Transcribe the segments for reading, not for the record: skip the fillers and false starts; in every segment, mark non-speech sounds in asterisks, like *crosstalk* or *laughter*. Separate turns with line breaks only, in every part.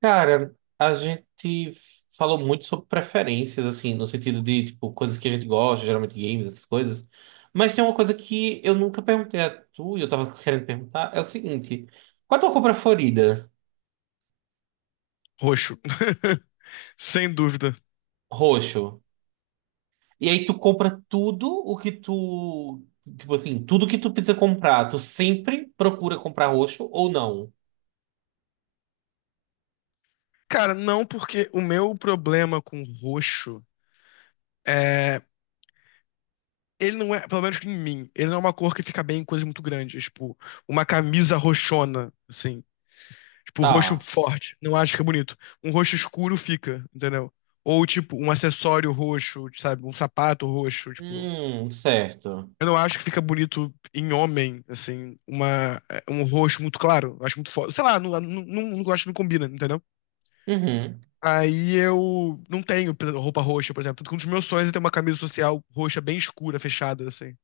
Cara, a gente falou muito sobre preferências, assim, no sentido de, tipo, coisas que a gente gosta, geralmente games, essas coisas. Mas tem uma coisa que eu nunca perguntei a tu e eu tava querendo perguntar, é o seguinte. Qual a tua compra favorita?
Roxo. *laughs* Sem dúvida.
Roxo. E aí tu compra tudo o que tu... Tipo assim, tudo que tu precisa comprar, tu sempre procura comprar roxo ou não?
Cara, não, porque o meu problema com roxo é. Ele não é, pelo menos em mim, ele não é uma cor que fica bem em coisas muito grandes. Tipo, uma camisa roxona, assim. Tipo, roxo
Tá.
forte. Não acho que é bonito. Um roxo escuro fica, entendeu? Ou, tipo, um acessório roxo, sabe? Um sapato roxo, tipo.
Certo.
Eu não acho que fica bonito em homem, assim, uma, é, um roxo muito claro. Eu acho muito forte. Sei lá, não gosto, não combina, entendeu?
Uhum.
Aí eu não tenho roupa roxa, por exemplo. Tanto um dos meus sonhos é ter uma camisa social roxa bem escura, fechada, assim.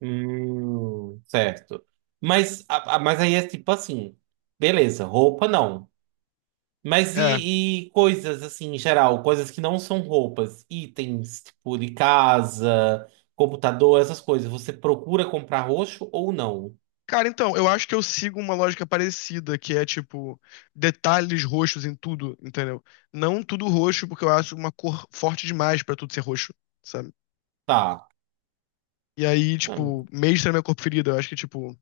Certo. Mas aí é tipo assim, beleza, roupa não. Mas
É.
e coisas assim, em geral, coisas que não são roupas, itens, tipo de casa, computador, essas coisas, você procura comprar roxo ou não?
Cara, então, eu acho que eu sigo uma lógica parecida, que é tipo, detalhes roxos em tudo, entendeu? Não tudo roxo, porque eu acho uma cor forte demais pra tudo ser roxo, sabe?
Tá.
E aí, tipo,
Hum,
mesmo na minha cor preferida, eu acho que, tipo,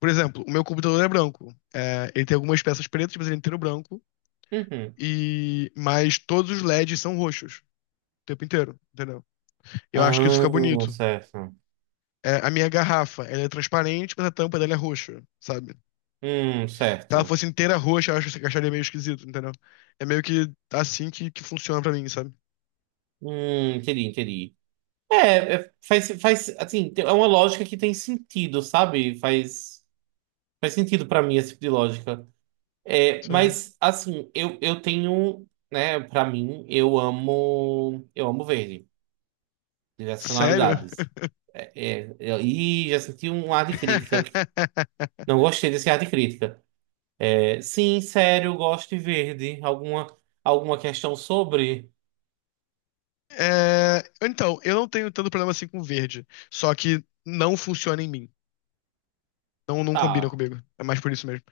por exemplo, o meu computador é branco. É, ele tem algumas peças pretas, mas ele é inteiro branco.
uhum.
E... mas todos os LEDs são roxos, o tempo inteiro, entendeu? Eu acho que isso fica
Ah,
bonito.
certo.
É, a minha garrafa, ela é transparente, mas a tampa dela é roxa, sabe? Se ela
Certo.
fosse inteira roxa, eu acho que acharia meio esquisito, entendeu? É meio que assim que funciona pra mim, sabe?
Entendi, entendi. É, faz, assim, é uma lógica que tem sentido, sabe? Faz sentido pra mim esse tipo de lógica. É,
Sim.
mas assim, eu tenho, né, pra mim, eu amo verde, diversas
Sério?
tonalidades. É, e já senti um ar de crítica.
*laughs*
Não gostei desse ar de crítica. É, sim, sério, eu gosto de verde. Alguma questão sobre?
É, então, eu não tenho tanto problema assim com verde. Só que não funciona em mim. Não, não combina
Tá.
comigo. É mais por isso mesmo.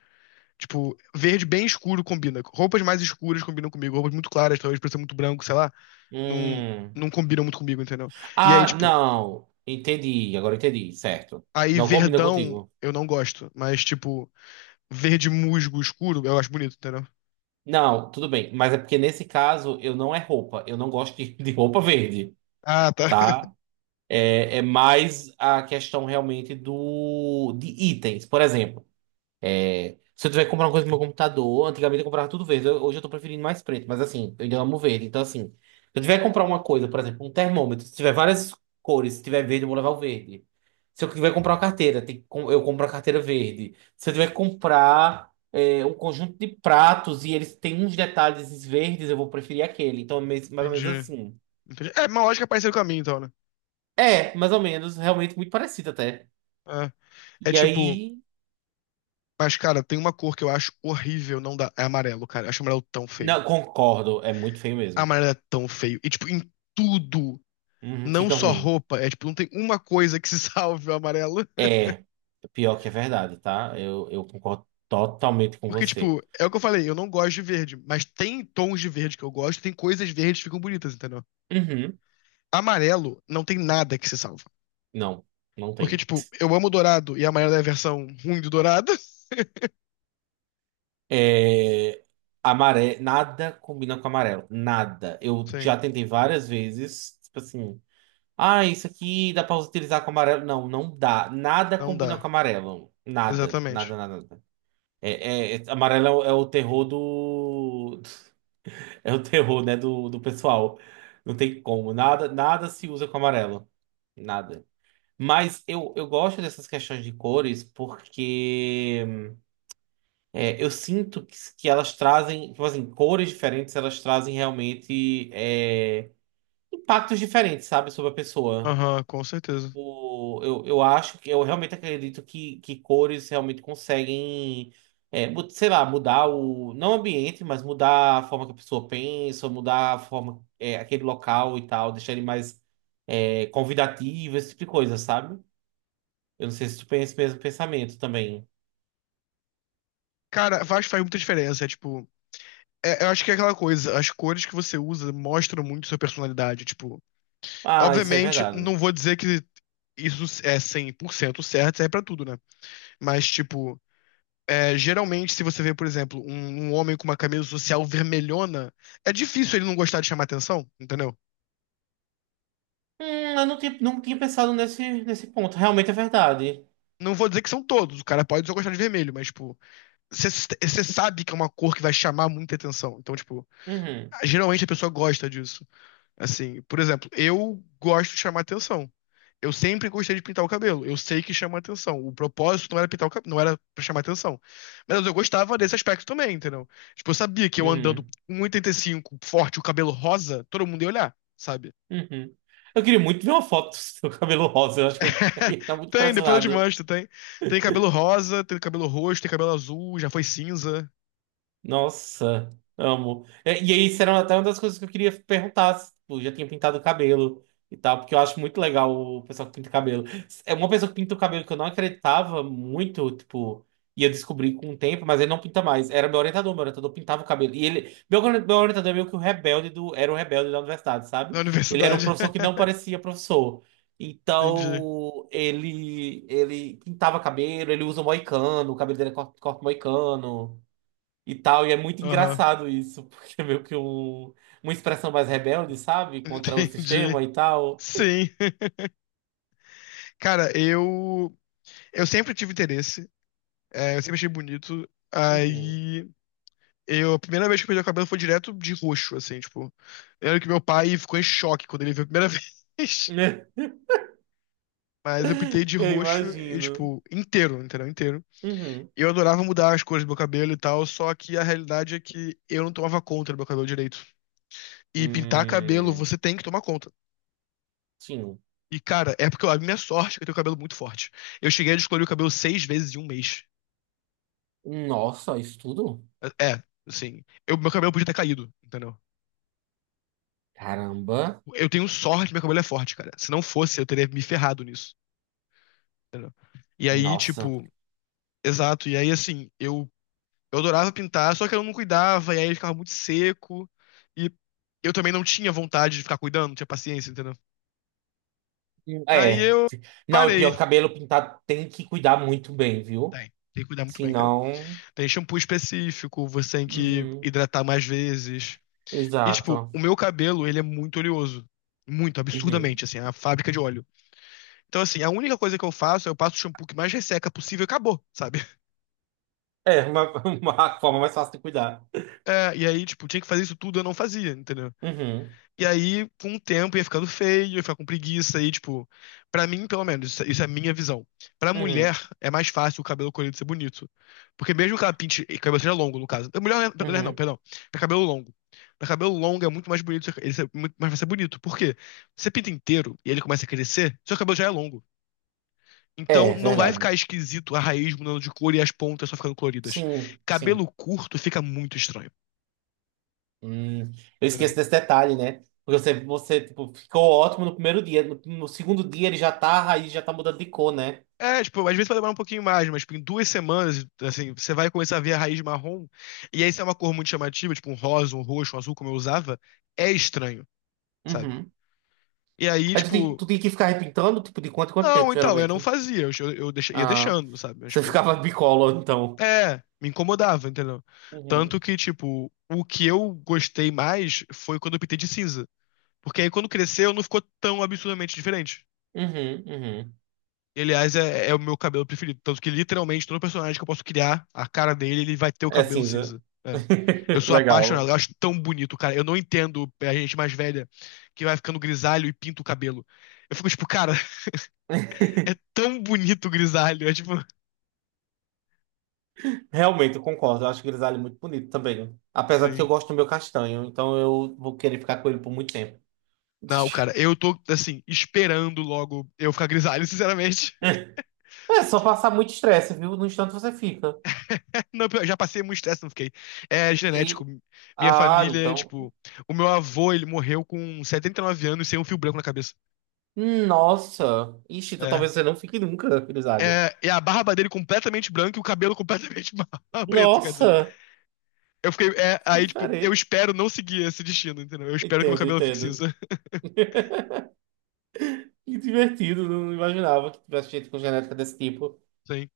Tipo, verde bem escuro combina. Roupas mais escuras combinam comigo. Roupas muito claras, talvez por ser muito branco, sei lá. Não,
Hum.
não combinam muito comigo, entendeu? E aí,
Ah,
tipo,
não. Entendi, agora entendi, certo.
aí
Não combina
verdão
contigo.
eu não gosto, mas tipo, verde musgo escuro eu acho bonito, entendeu?
Não, tudo bem, mas é porque nesse caso eu não é roupa, eu não gosto de roupa verde,
Ah, tá. *laughs*
tá? É mais a questão realmente do de itens. Por exemplo, se eu tiver que comprar uma coisa no meu computador, antigamente eu comprava tudo verde. Hoje eu tô preferindo mais preto, mas assim, eu ainda amo verde. Então, assim, se eu tiver que comprar uma coisa, por exemplo, um termômetro, se tiver várias cores, se tiver verde, eu vou levar o verde. Se eu tiver que comprar uma carteira, eu compro a carteira verde. Se eu tiver que comprar um conjunto de pratos e eles têm uns detalhes verdes, eu vou preferir aquele. Então, é mais ou menos
Entendi.
assim.
Entendi. É uma lógica parecida com a minha, então, né?
É, mais ou menos, realmente muito parecido até.
É, é
E
tipo,
aí.
mas cara, tem uma cor que eu acho horrível, não dá. É amarelo, cara. Eu acho amarelo tão feio.
Não, concordo, é muito feio mesmo.
Amarelo é tão feio. E tipo, em tudo,
Uhum,
não
fica
só
ruim.
roupa, é tipo, não tem uma coisa que se *laughs* salve o amarelo.
É, pior que é verdade, tá? Eu concordo totalmente com
Porque,
você.
tipo, é o que eu falei, eu não gosto de verde, mas tem tons de verde que eu gosto, tem coisas verdes que ficam bonitas, entendeu?
Uhum,
Amarelo não tem nada que se salve.
não, não
Porque,
tem.
tipo, eu amo dourado e a Mayra é a versão ruim do dourado.
É, Nada combina com amarelo, nada.
*laughs*
Eu
Sim,
já tentei várias vezes, tipo assim, ah, isso aqui dá pra utilizar com amarelo. Não, não dá. Nada
não
combina com
dá.
amarelo. Nada, nada,
Exatamente.
nada, nada. É, amarelo é o terror do. *laughs* *laughs* É o terror, né, do pessoal. Não tem como. Nada, nada se usa com amarelo. Nada. Mas eu gosto dessas questões de cores porque eu sinto que elas trazem, tipo assim, cores diferentes, elas trazem realmente impactos diferentes, sabe, sobre a pessoa.
Aham, com certeza.
Eu acho que eu realmente acredito que cores realmente conseguem, sei lá, mudar não o ambiente, mas mudar a forma que a pessoa pensa, mudar a forma, aquele local e tal, deixar ele mais convidativo, esse tipo de coisa, sabe? Eu não sei se tu pensa esse mesmo pensamento também.
Cara, faz muita diferença. É tipo. Eu acho que é aquela coisa, as cores que você usa mostram muito sua personalidade. Tipo,
Ah, isso é
obviamente,
verdade.
não vou dizer que isso é 100% certo, serve pra tudo, né? Mas, tipo, é, geralmente, se você vê, por exemplo, um homem com uma camisa social vermelhona, é difícil ele não gostar de chamar atenção, entendeu?
Eu não tinha pensado nesse ponto. Realmente é verdade.
Não vou dizer que são todos, o cara pode só gostar de vermelho, mas, tipo, você sabe que é uma cor que vai chamar muita atenção. Então, tipo,
Uhum,
geralmente a pessoa gosta disso. Assim, por exemplo, eu gosto de chamar atenção. Eu sempre gostei de pintar o cabelo. Eu sei que chama atenção. O propósito não era pintar o cabelo, não era pra chamar atenção. Mas eu gostava desse aspecto também, entendeu? Tipo, eu sabia que eu andando com
uhum,
1,85 forte, o cabelo rosa, todo mundo ia olhar, sabe?
uhum. Eu queria muito ver uma foto do seu cabelo rosa, eu acho que eu *laughs* ia
*laughs*
ficar muito
Tem, depois eu te
impressionado.
mostro, tem. Tem cabelo rosa, tem cabelo roxo, tem cabelo azul, já foi cinza
Nossa, amo. É, e aí, isso era até uma das coisas que eu queria perguntar, se, tipo, já tinha pintado o cabelo e tal, porque eu acho muito legal o pessoal que pinta cabelo. É uma pessoa que pinta o cabelo que eu não acreditava muito, tipo, ia descobrir com o tempo, mas ele não pinta mais. Era meu orientador pintava o cabelo. E ele, meu orientador é meio que o rebelde era o rebelde da universidade,
na
sabe? Ele era um
universidade.
professor que não
*laughs*
parecia professor.
Entendi.
Então, ele pintava cabelo, ele usa moicano, o cabelo dele é corte moicano e tal. E é muito
Aham.
engraçado isso, *laughs* porque é meio que uma expressão mais rebelde, sabe?
*laughs*
Contra o
Entendi.
sistema e tal.
Sim. Cara, eu sempre tive interesse, é, eu sempre achei bonito.
Uhum.
Aí eu a primeira vez que eu pintei o cabelo foi direto de roxo, assim, tipo. Eu lembro que meu pai ficou em choque quando ele viu a primeira *laughs* vez.
*laughs*
Mas eu pintei de
Eu
roxo e,
imagino.
tipo, inteiro, entendeu? Inteiro.
Uhum.
Eu adorava mudar as cores do meu cabelo e tal, só que a realidade é que eu não tomava conta do meu cabelo direito. E pintar cabelo,
Hum,
você tem que tomar conta.
sim.
E, cara, é porque a minha sorte é que eu tenho cabelo muito forte. Eu cheguei a descolorir o cabelo 6 vezes em um mês.
Nossa, isso tudo?
É, assim, eu, meu cabelo podia ter caído, entendeu?
Caramba.
Eu tenho sorte que meu cabelo é forte, cara. Se não fosse, eu teria me ferrado nisso. E aí,
Nossa.
tipo, exato. E aí, assim, eu adorava pintar, só que eu não cuidava, e aí ele ficava muito seco. E eu também não tinha vontade de ficar cuidando, não tinha paciência, entendeu? Aí
É.
eu
Não, e
parei.
pior, cabelo pintado tem que cuidar muito bem, viu?
Tem que cuidar muito bem, cara.
Senão.
Tem shampoo específico, você tem que
Uhum.
hidratar mais vezes. E, tipo,
Exato.
o meu cabelo, ele é muito oleoso. Muito,
Uhum.
absurdamente, assim, é a fábrica de óleo. Então, assim, a única coisa que eu faço é eu passo o shampoo que mais resseca possível e acabou, sabe? *laughs*
É, uma, *laughs* uma forma mais fácil de cuidar.
É, e aí, tipo, tinha que fazer isso tudo, eu não fazia, entendeu?
Uhum.
E aí, com o tempo, ia ficando feio, ia ficar com preguiça, e, tipo, pra mim, pelo menos, isso é a minha visão. Pra
Uhum.
mulher, é mais fácil o cabelo colorido ser bonito. Porque mesmo que ela pinte, e cabelo seja longo, no caso. Mulher, mulher não,
Uhum.
perdão. Pra cabelo longo. Pra cabelo longo é muito mais bonito, ele ser, muito mais vai ser bonito. Por quê? Você pinta inteiro e ele começa a crescer, seu cabelo já é longo. Então
É,
não vai
verdade.
ficar esquisito a raiz mudando de cor e as pontas só ficando coloridas.
Sim,
Cabelo
sim.
curto fica muito estranho,
Hum, eu esqueço
entendeu?
desse detalhe, né? Porque você tipo, ficou ótimo no primeiro dia. No segundo dia a raiz já tá mudando de cor, né?
É, tipo, às vezes vai demorar um pouquinho mais, mas tipo, em 2 semanas, assim, você vai começar a ver a raiz marrom. E aí, se é uma cor muito chamativa, tipo um rosa, um roxo, um azul, como eu usava, é estranho, sabe?
Uhum.
E aí,
Aí tu tem,
tipo,
tu tem que ficar repintando, tipo, de quanto em quanto tempo,
não, então, eu
geralmente?
não fazia, eu, ia
Ah,
deixando, sabe? Mas,
você
tipo,
ficava *laughs* bicolor, então.
é, me incomodava, entendeu?
Uhum.
Tanto que, tipo, o que eu gostei mais foi quando eu pintei de cinza. Porque aí quando cresceu não ficou tão absurdamente diferente.
Uhum, uhum.
E, aliás, é o meu cabelo preferido. Tanto que literalmente todo personagem que eu posso criar, a cara dele, ele vai ter o
É
cabelo
cinza.
cinza. É. Eu
*laughs*
sou apaixonado,
Legal.
eu acho tão bonito, cara. Eu não entendo a gente mais velha que vai ficando grisalho e pinta o cabelo. Eu fico tipo, cara, *laughs* é tão bonito o grisalho. É tipo,
Realmente, eu concordo. Eu acho o grisalho muito bonito também. Apesar de que eu
sim.
gosto do meu castanho, então eu vou querer ficar com ele por muito tempo.
Não, cara,
*laughs*
eu tô, assim, esperando logo eu ficar grisalho, sinceramente.
É só passar muito estresse, viu? No instante você fica.
Não, eu já passei muito estresse, não fiquei. É genético.
E...
Minha
Ah,
família,
então.
tipo, o meu avô, ele morreu com 79 anos sem um fio branco na cabeça.
Nossa. Ixi, então talvez
É.
você não fique nunca, grisalho.
É, e a barba dele completamente branca e o cabelo completamente *laughs* preto, quer dizer.
Nossa,
Eu fiquei. É,
que
aí, tipo, eu
diferente.
espero não seguir esse destino, entendeu? Eu espero que meu
Entendo,
cabelo fique
entendo.
cinza. *laughs*
Que divertido, não imaginava que tivesse gente com genética desse tipo.
Sim.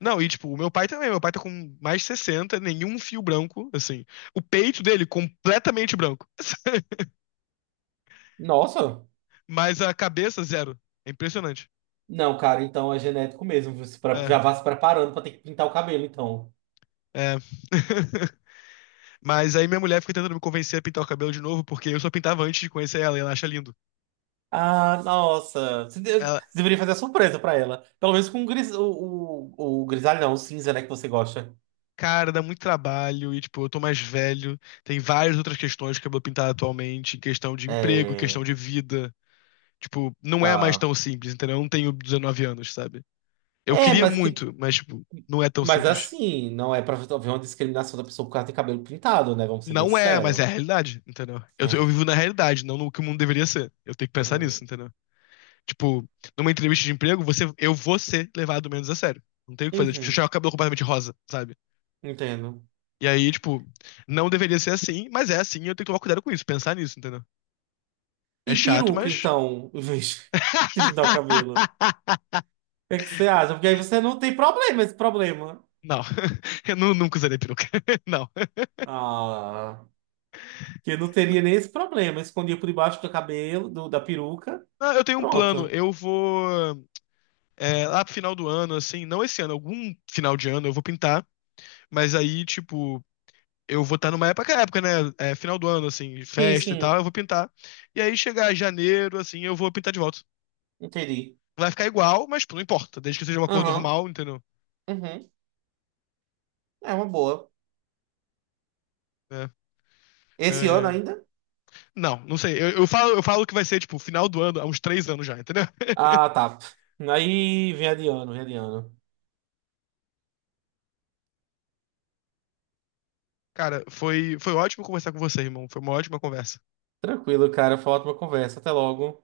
Não, e tipo, o meu pai também. Meu pai tá com mais de 60 nenhum fio branco, assim. O peito dele completamente branco,
Nossa.
mas a cabeça zero. É impressionante.
Não, cara, então é genético mesmo. Você
É,
já vá se preparando pra ter que pintar o cabelo, então.
é. *laughs* Mas aí minha mulher fica tentando me convencer a pintar o cabelo de novo, porque eu só pintava antes de conhecer ela e ela acha lindo.
Ah, nossa. Você de-
Ela,
deveria fazer a surpresa pra ela. Pelo menos com o, o grisalho, não, o cinza, né, que você gosta.
cara, dá muito trabalho e, tipo, eu tô mais velho. Tem várias outras questões de cabelo pintado atualmente, questão de emprego, questão
É.
de vida. Tipo, não é mais
Tá.
tão simples, entendeu? Eu não tenho 19 anos, sabe? Eu
É,
queria
mas que.
muito, mas, tipo, não é tão
Mas
simples.
assim, não é pra haver uma discriminação da pessoa por causa de cabelo pintado, né? Vamos ser bem
Não é, mas
sinceros.
é a realidade, entendeu? Eu
É.
vivo na realidade, não no que o mundo deveria ser. Eu tenho que pensar nisso, entendeu? Tipo, numa entrevista de emprego, você, eu vou ser levado menos a sério. Não tem o que fazer. Tipo, se eu
Uhum,
chegar com o cabelo completamente rosa, sabe?
entendo.
E aí, tipo, não deveria ser assim, mas é assim e eu tenho que tomar cuidado com isso, pensar nisso, entendeu? É
E
chato,
peruca,
mas.
então, em vez *laughs* de pintar o cabelo. O
*laughs*
que é que você acha? Porque aí você não tem problema, esse problema.
Não, *laughs* eu nunca usarei peruca. *laughs* Não.
Ah, que eu não teria nem esse problema. Eu escondia por debaixo do cabelo, da peruca.
Não, eu tenho um plano.
Pronto.
Eu vou. É, lá pro final do ano, assim, não esse ano, algum final de ano eu vou pintar. Mas aí, tipo, eu vou estar numa época, né? É, final do ano, assim,
Sim,
festa e tal,
sim,
eu vou pintar. E aí chegar janeiro, assim, eu vou pintar de volta.
entendi.
Vai ficar igual, mas pô, não importa, desde que seja uma cor
Aham,
normal, entendeu?
uhum, é uma boa.
É, é,
Esse ano
é.
ainda?
Não, não sei. Eu falo que vai ser, tipo, final do ano, há uns 3 anos já, entendeu? *laughs*
Ah, tá. Aí vem adiando, vem adiando.
Cara, foi ótimo conversar com você, irmão. Foi uma ótima conversa.
Tranquilo, cara. Foi uma ótima conversa. Até logo.